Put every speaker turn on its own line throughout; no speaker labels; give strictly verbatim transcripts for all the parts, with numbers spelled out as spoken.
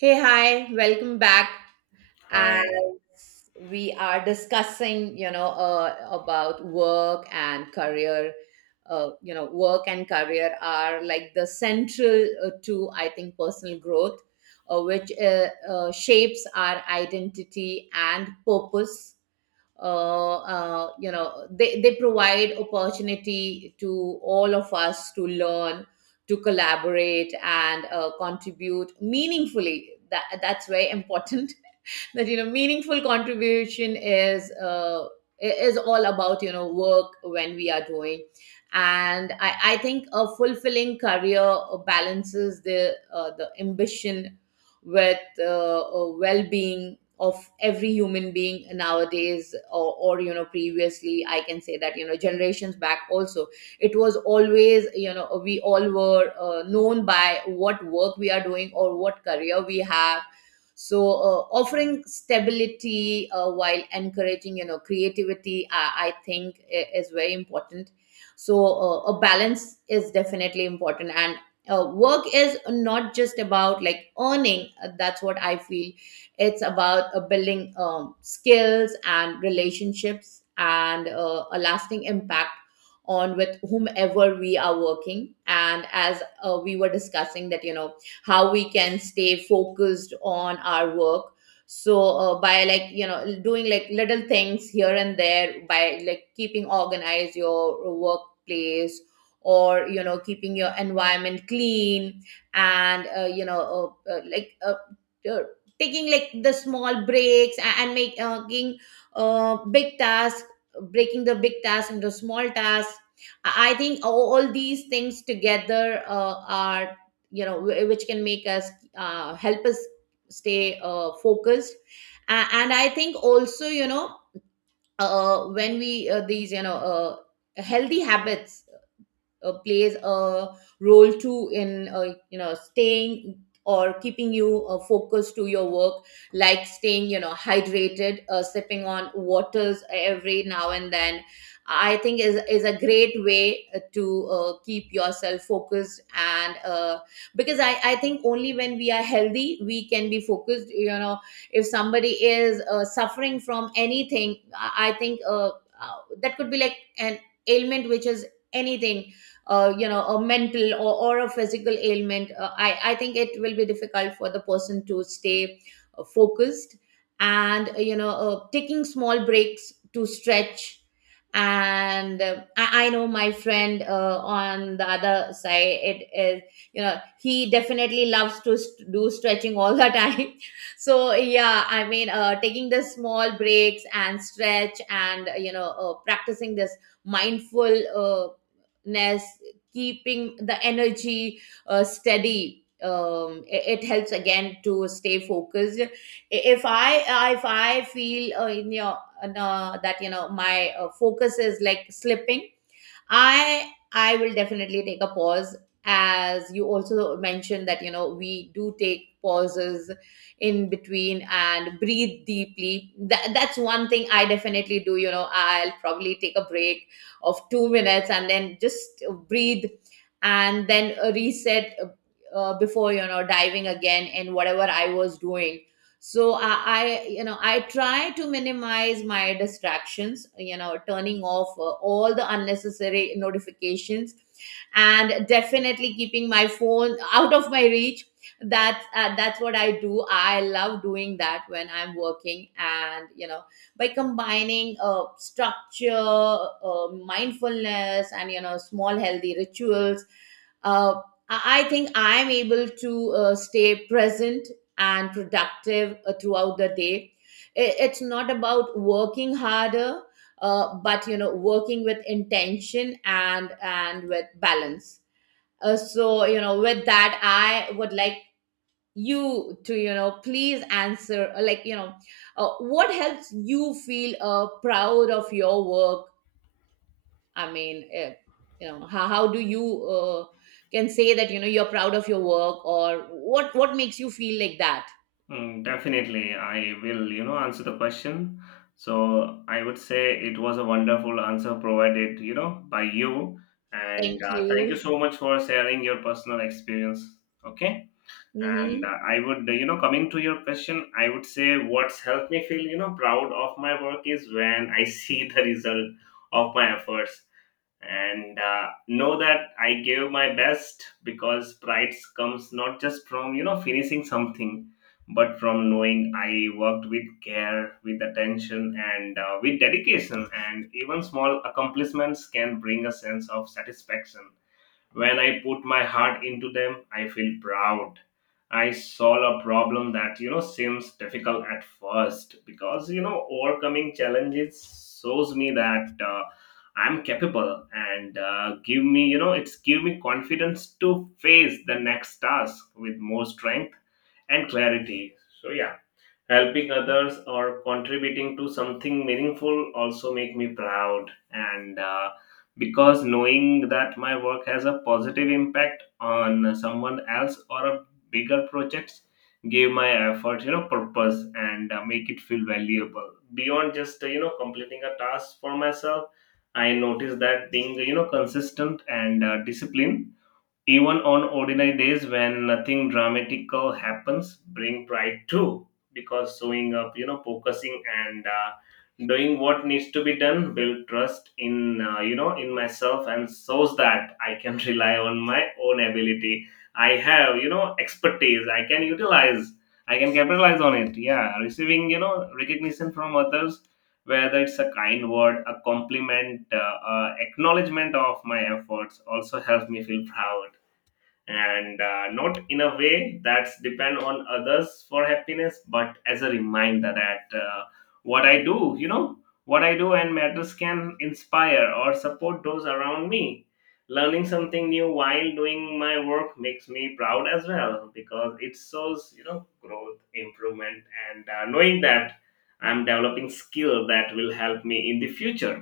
Hey, hi, welcome back. As
Hi.
we are discussing, you know, uh, about work and career, uh, you know, work and career are like the central uh, to, I think, personal growth, uh, which uh, uh, shapes our identity and purpose. Uh, uh, you know they, they provide opportunity to all of us to learn, to collaborate and uh, contribute meaningfully. That that's very important, that you know meaningful contribution is uh, is all about you know work when we are doing. And i, I think a fulfilling career balances the uh, the ambition with uh, uh, well-being of every human being nowadays, or, or you know previously. I can say that you know generations back also, it was always, you know, we all were uh, known by what work we are doing or what career we have. So uh, offering stability uh, while encouraging, you know, creativity, i, I think i- is very important. So uh, a balance is definitely important. And uh, work is not just about like earning. Uh, that's what I feel. It's about uh, building um, skills and relationships and uh, a lasting impact on with whomever we are working. And as uh, we were discussing, that you know, how we can stay focused on our work. So uh, by like you know doing like little things here and there, by like keeping organized your workplace or you know keeping your environment clean, and uh, you know uh, uh, like uh, uh, taking like the small breaks a- and making uh, making, uh, big tasks breaking the big tasks into small tasks, i I think all, all these things together uh, are you know wh- which can make us uh, help us stay uh, focused. A- and I think also you know, uh, when we uh, these you know uh, healthy habits uh, plays a role too in uh, you know staying or keeping you uh, focused to your work, like staying you know hydrated, uh, sipping on waters every now and then. I think is is a great way uh, to uh, keep yourself focused. And uh, because i i think only when we are healthy we can be focused, you know. If somebody is uh, suffering from anything, i I think uh, uh, that could be like an ailment, which is anything, uh, you know, a mental or, or a physical ailment. Uh, I, I think it will be difficult for the person to stay uh, focused. And uh, you know, uh, taking small breaks to stretch. And uh, I, I know my friend uh, on the other side, it is you know he definitely loves to st- do stretching all the time. So yeah, I mean, uh, taking the small breaks and stretch, and uh, you know uh, practicing this mindful, uh, keeping the energy uh, steady, um, i- it helps again to stay focused. If i I- if i feel uh, in your uh, that you know my uh, focus is like slipping, I I will definitely take a pause. As you also mentioned that you know we do take pauses in between and breathe deeply, that, that's one thing I definitely do, you know. I'll probably take a break of two minutes and then just breathe, and then uh, reset uh, uh, before you know diving again in whatever I was doing. So I, I you know I try to minimize my distractions, you know, turning off uh, all the unnecessary notifications, and definitely keeping my phone out of my reach. That's uh, that's what I do. I love doing that when I'm working. And you know, by combining uh, structure, uh, mindfulness and you know small healthy rituals, uh, i I think I'm able to uh, stay present and productive uh, throughout the day. I- It's not about working harder, uh, but you know, working with intention, and and with balance. Uh, so you know, with that, I would like you to you know please answer, uh, like you know, uh, what helps you feel uh, proud of your work. I mean, uh, you know, how, how do you uh, can say that you know you're proud of your work, or what what makes you feel like that?
Mm, definitely, I will, you know, answer the question. So I would say it was a wonderful answer provided, you know, by you.
Thank
And uh, thank you
you.
so much for sharing your personal experience. Okay. And uh,
Mhm.
I would, you know, coming to your question, I would say what's helped me feel, you know, proud of my work is when I see the result of my efforts. And uh, know that I gave my best, because pride comes not just from, you know, finishing something, but from knowing I worked with care, with attention, and uh, with dedication. And even small accomplishments can bring a sense of satisfaction when I put my heart into them, I feel proud. I solve a problem that, you know, seems difficult at first, because, you know, overcoming challenges shows me that uh, I'm capable, and uh, give me, you know, it's give me confidence to face the next task with more strength and clarity. So yeah, helping others or contributing to something meaningful also make me proud. And uh, because knowing that my work has a positive impact on someone else or a bigger projects give my effort, you know, purpose, and uh, make it feel valuable beyond just, uh, you know, completing a task for myself. I notice that being, you know, consistent and uh, disciplined, even on ordinary days when nothing dramatical happens, bring pride too, because showing up, you know, focusing, and uh, doing what needs to be done build trust in, uh, you know, in myself, and shows that I can rely on my own ability. I have, you know, expertise I can utilize, I can capitalize on it. Yeah, receiving, you know, recognition from others, whether it's a kind word, a compliment, uh, uh, acknowledgement of my efforts also helps me feel proud. And uh, not in a way that's depend on others for happiness, but as a reminder that uh, what I do, you know, what I do and matters can inspire or support those around me. Learning something new while doing my work makes me proud as well, because it shows, you know, growth, improvement. And uh, knowing that I'm developing skill that will help me in the future.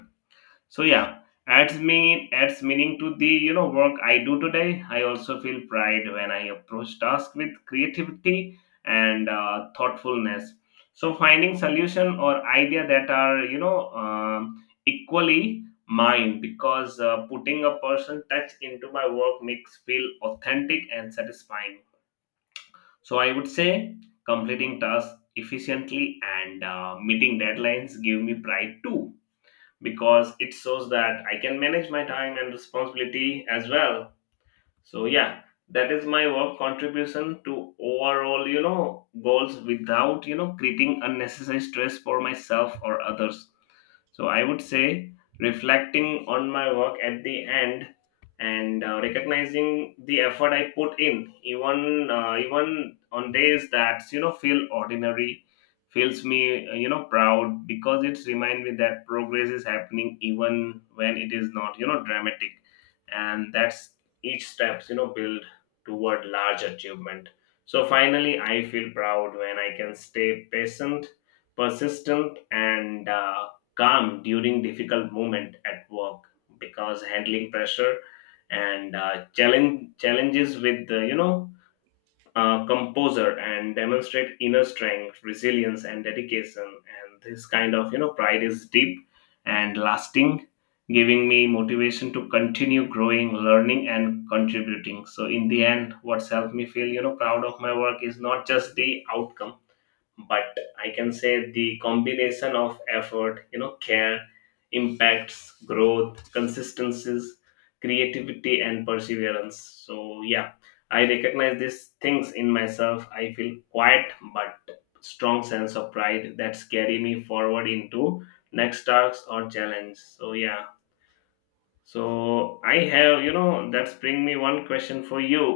So yeah, adds mean adds meaning to the, you know, work I do today. I also feel pride when I approach tasks with creativity and uh, thoughtfulness. So finding solution or idea that are, you know, um equally mine, because uh, putting a personal touch into my work makes feel authentic and satisfying. So I would say completing tasks efficiently and uh, meeting deadlines give me pride too, because it shows that I can manage my time and responsibility as well. So yeah, that is my work contribution to overall, you know, goals without, you know, creating unnecessary stress for myself or others. So I would say reflecting on my work at the end and uh, recognizing the effort I put in, even uh, even on days that, you know, feel ordinary, feels me, uh, you know, proud, because it reminds me that progress is happening even when it is not, you know, dramatic. And that's each steps, you know, build toward large achievement. So finally, I feel proud when I can stay patient, persistent, and uh, calm during difficult moment at work, because handling pressure and uh, challenge challenges with, uh, you know, uh, composer, and demonstrate inner strength, resilience, and dedication. And this kind of, you know, pride is deep and lasting, giving me motivation to continue growing, learning, and contributing. So in the end, what's helped me feel, you know, proud of my work is not just the outcome, but I can say the combination of effort, you know, care, impacts, growth, consistencies, creativity, and perseverance. So yeah, I recognize these things in myself, I feel quiet but strong sense of pride that's carry me forward into next tasks or challenge. So yeah, so I have, you know, that's bring me one question for you.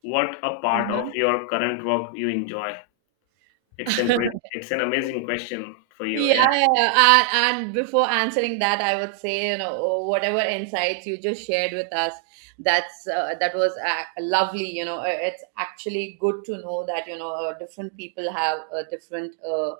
What a part of
Uh-huh.
your current work you enjoy? It's an great, it's an amazing question for you.
Yeah,
Yeah,
yeah, yeah. And, and before answering that, I would say, you know, oh, whatever insights you just shared with us, that's uh, that was uh, lovely. You know, Uh, it's actually good to know that you know uh, different people have uh, different uh,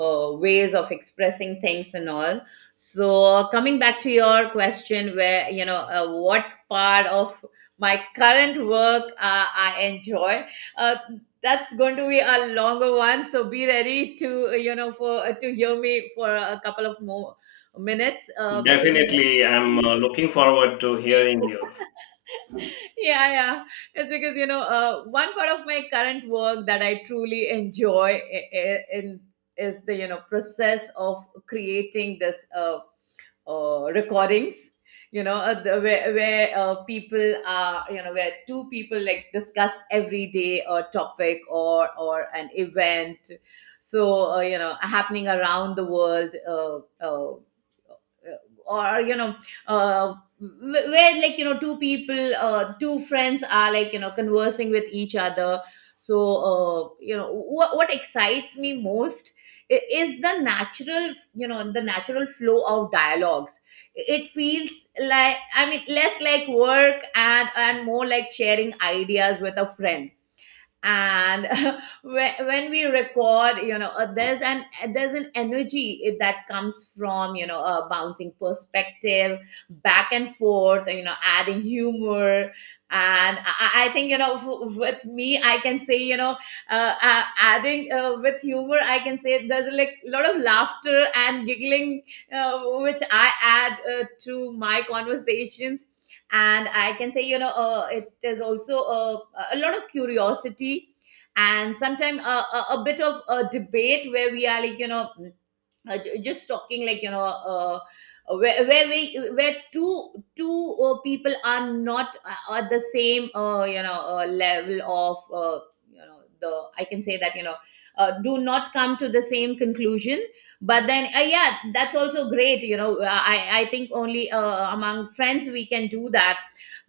uh, ways of expressing things and all. So uh, coming back to your question, where you know, uh, what part of my current work uh, I enjoy. Uh, that's going to be a longer one, so be ready to uh, you know for uh, to hear me for a couple of more minutes, uh, because you know,
definitely. I'm uh, looking forward to hearing you.
yeah yeah it's because you know uh, one part of my current work that I truly enjoy I- I- in is the you know process of creating this uh, uh, recordings, you know, uh, the, where, where uh, people are, you know, where two people like discuss every day a topic or or an event. So uh, you know happening around the world. Uh, uh, uh, or you know uh, where like you know two people, uh, two friends are like you know conversing with each other. So uh, you know what, what excites me most i- is the natural, you know, the natural flow of dialogues. It feels like, I mean, less like work, and and more like sharing ideas with a friend. And when when we record, you know, uh, there's an there's an energy it- that comes from you know a bouncing perspective back and forth, you know adding humor. And i, I I think you know, f- with me I can say, you know, uh, uh, adding uh, with humor, I can say there's like a lot of laughter and giggling, uh, which I add uh, to my conversations. And I can say you know uh, it is also a, a lot of curiosity, and sometimes a, a, a bit of a debate, where we are like you know uh, ju- just talking like you know, uh, uh, where where we where two two uh, people are not uh, at the same uh, you know uh, level of, uh, you know the I can say that you know uh, do not come to the same conclusion. But then uh, yeah, that's also great, you know. Uh, I I think only uh, among friends we can do that,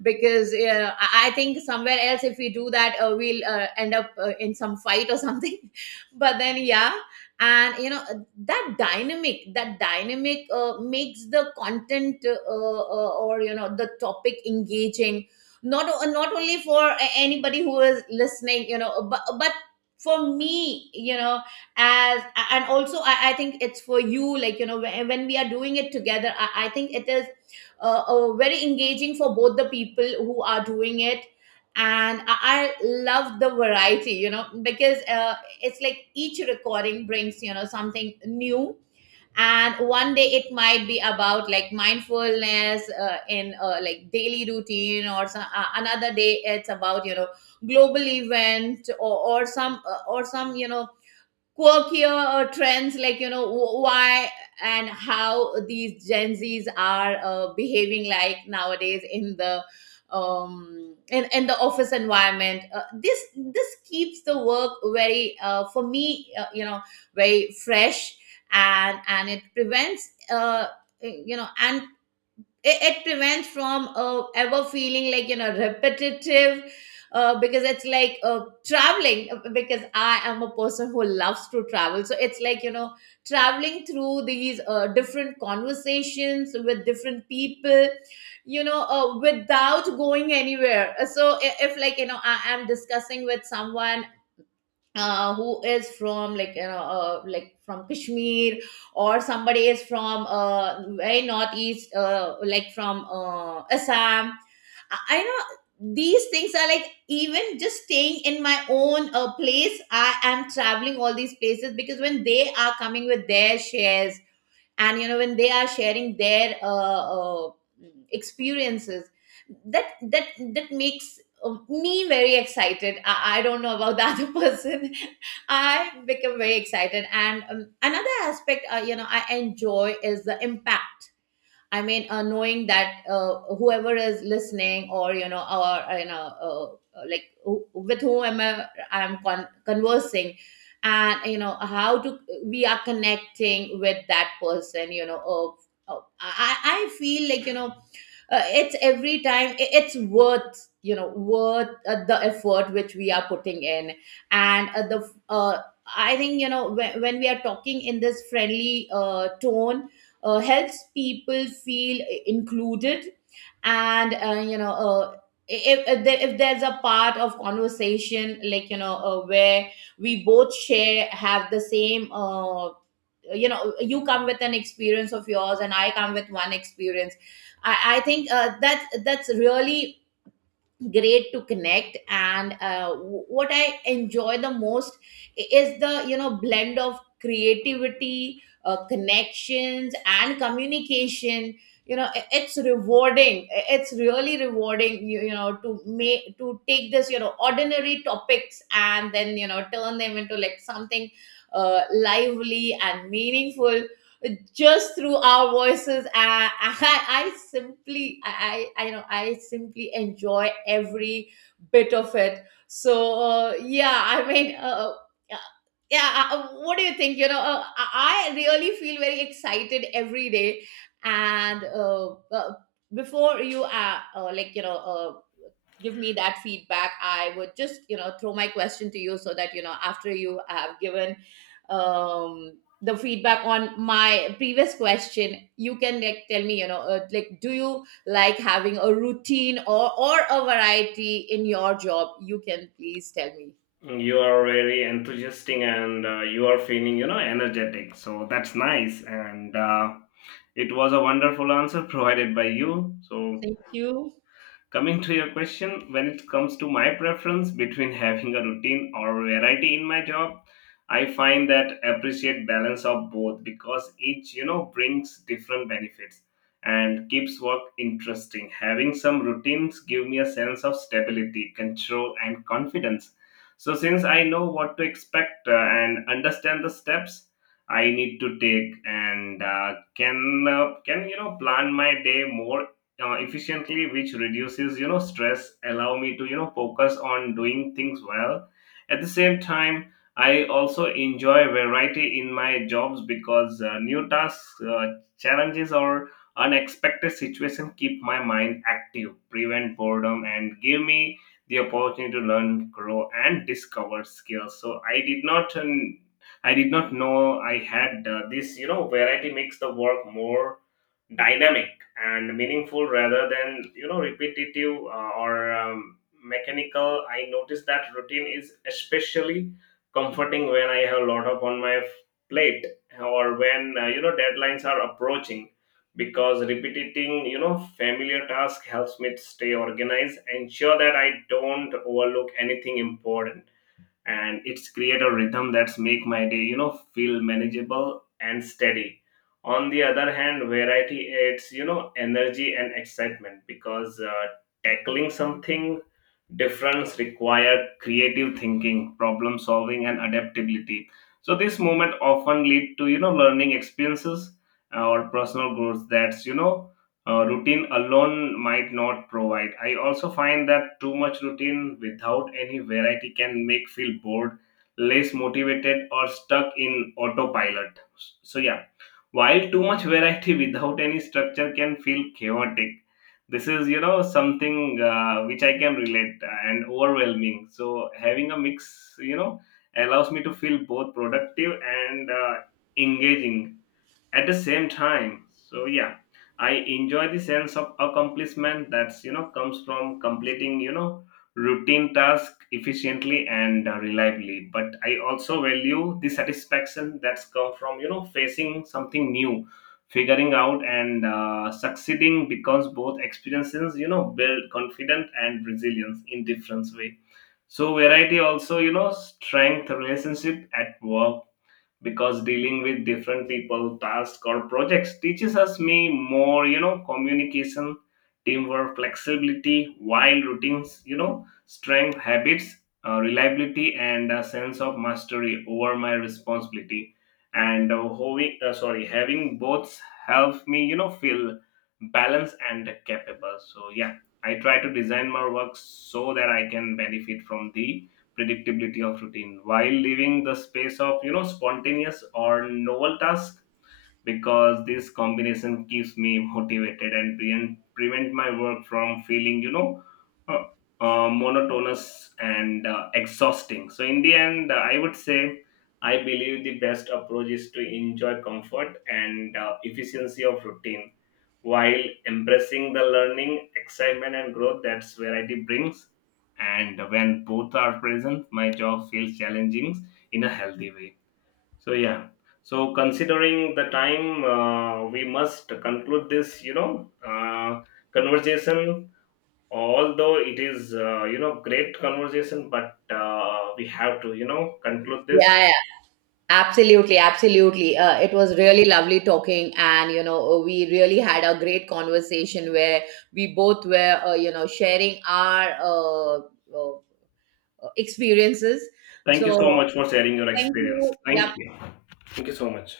because uh, I I think somewhere else if we do that, uh, we'll uh, end up uh, in some fight or something. But then yeah. And you know uh, that dynamic that dynamic uh, makes the content uh, uh, uh, or you know the topic engaging, not o- not only for a- anybody who is listening, you know, uh, but uh, but for me, you know, as. And also i, I think it's for you, like you know, when, when we are doing it together, i, I think it is uh, uh, very engaging for both the people who are doing it. And i, I love the variety, you know, because uh, it's like each recording brings you know something new. And one day it might be about like mindfulness uh, in uh, like daily routine or some, uh, another day it's about you know global event, or, or some uh, or some you know quirkier uh, trends, like you know, wh- why and how these gen z's are uh, behaving like nowadays in the um in, in the office environment. Uh, this this keeps the work very uh, for me uh, you know very fresh. And and it prevents uh you know and it, it prevents from uh, ever feeling like you know repetitive, uh, because it's like uh, traveling, uh, because I am a person who loves to travel. So it's like you know traveling through these uh, different conversations with different people, you know, uh, without going anywhere. Uh, so i- if like you know I am discussing with someone uh, who is from like you know uh, like from Kashmir, or somebody is from uh, very northeast uh, like from uh, Assam. I, I know these things are like even just staying in my own uh, place, I am traveling all these places, because when they are coming with their shares, and you know when they are sharing their uh, uh, experiences, that that that makes uh, me very excited. I, I don't know about the other person, I become very excited. And um, another aspect uh, you know I enjoy is the impact. I mean, uh, knowing that uh, whoever is listening, or you know, or uh, you know, uh, uh, like who- with whom am I, I'm con- conversing, and you know how to we are connecting with that person. You know, uh, uh, I I I feel like you know uh, it's every time, i- it's worth you know worth uh, the effort which we are putting in. And uh, the uh, I think you know when, when we are talking in this friendly uh, tone, uh, helps people feel i- included. And uh, you know uh, if, if there- if there's a part of conversation, like you know uh, where we both share have the same, uh, you know, you come with an experience of yours and I come with one experience, i, I think uh, that's that's really great to connect. And uh, w- what I enjoy the most i- is the you know blend of creativity, uh, connections and communication. You know i- it's rewarding, I- it's really rewarding, you, you know, to make to take this you know ordinary topics and then you know turn them into like something uh, lively and meaningful, just through our voices. I, I, I simply, I, I, you know, I simply enjoy every bit of it. So uh, yeah, I mean, uh, uh, yeah. uh, uh, What do you think? You know, uh, I I really feel very excited every day. And uh, uh, before you uh, uh, like you know uh, give me that feedback, I would just you know throw my question to you, so that you know after you have given um the feedback on my previous question, you can like tell me you know uh, like do you like having a routine, or or a variety in your job, you can please tell me.
You are very enthusiastic, and uh, you are feeling, you know, energetic. So that's nice. And uh, it was a wonderful answer provided by you. So
Thank you.
coming to your question, when it comes to my preference between having a routine or variety in my job, I find that appreciate balance of both, because each, you know, brings different benefits and keeps work interesting. Having some routines give me a sense of stability, control, and confidence. So since I know what to expect uh, and understand the steps I need to take, and uh, can uh, can you know, plan my day more uh, efficiently, which reduces, you know, stress, allow me to, you know, focus on doing things well. At the same time, I also enjoy variety in my jobs, because uh, new tasks, uh, challenges, or unexpected situation keep my mind active, prevent boredom, and give me the opportunity to learn, grow, and discover skills. So i did not uh, i did not know I had, uh, this, you know, variety makes the work more dynamic and meaningful rather than, you know, repetitive, uh, or um, mechanical. I notice that routine is especially comforting when I have a lot of on my plate, or when, uh, you know, deadlines are approaching, because repeating, you know, familiar task helps me to stay organized, ensure that I don't overlook anything important. And it's create a rhythm that's make my day, you know, feel manageable and steady. On the other hand, variety adds, you know, energy and excitement, because uh, tackling something difference require creative thinking, problem solving, and adaptability. So this moment often lead to, you know, learning experiences, uh, or personal growth that's, you know, uh, routine alone might not provide. I also find that too much routine without any variety can make feel bored, less motivated, or stuck in autopilot. So yeah, while too much variety without any structure can feel chaotic. This is, you know, something uh, which I can relate, uh, and overwhelming. So having a mix, you know, allows me to feel both productive and uh, engaging at the same time. So yeah, I enjoy the sense of accomplishment that's, you know, comes from completing, you know, routine task efficiently and uh, reliably, but I also value the satisfaction that's come from, you know, facing something new, figuring out, and uh, succeeding, because both experiences, you know, build confidence and resilience in different way. So variety also, you know, strength relationship at work, because dealing with different people, tasks, or projects teaches us me more, you know, communication, teamwork, flexibility, while routines, you know, strength habits, uh, reliability, and a sense of mastery over my responsibility. And uh, having, uh, sorry, having both help me, you know, feel balanced and capable. So yeah, I try to design my work so that I can benefit from the predictability of routine while leaving the space of, you know, spontaneous or novel task, because this combination keeps me motivated and prevent, prevent my work from feeling, you know, uh, uh, monotonous and uh, exhausting. So in the end, uh, I would say I believe the best approach is to enjoy comfort and uh, efficiency of routine, while embracing the learning, excitement, and growth that's variety brings. And when both are present, my job feels challenging in a healthy way. So yeah. So considering the time, uh, we must conclude this, you know, uh, conversation. Although it is, uh, you know, great conversation, but uh, we have to, you know, conclude this.
Yeah. Absolutely, absolutely. Uh, it was really lovely talking, and you know, uh, we really had a great conversation where we both were, uh, you know, sharing our uh, uh, experiences.
Thank you so
So,
much for sharing your
thank
experience.
you.
Thank
Yep.
you. Thank you so much.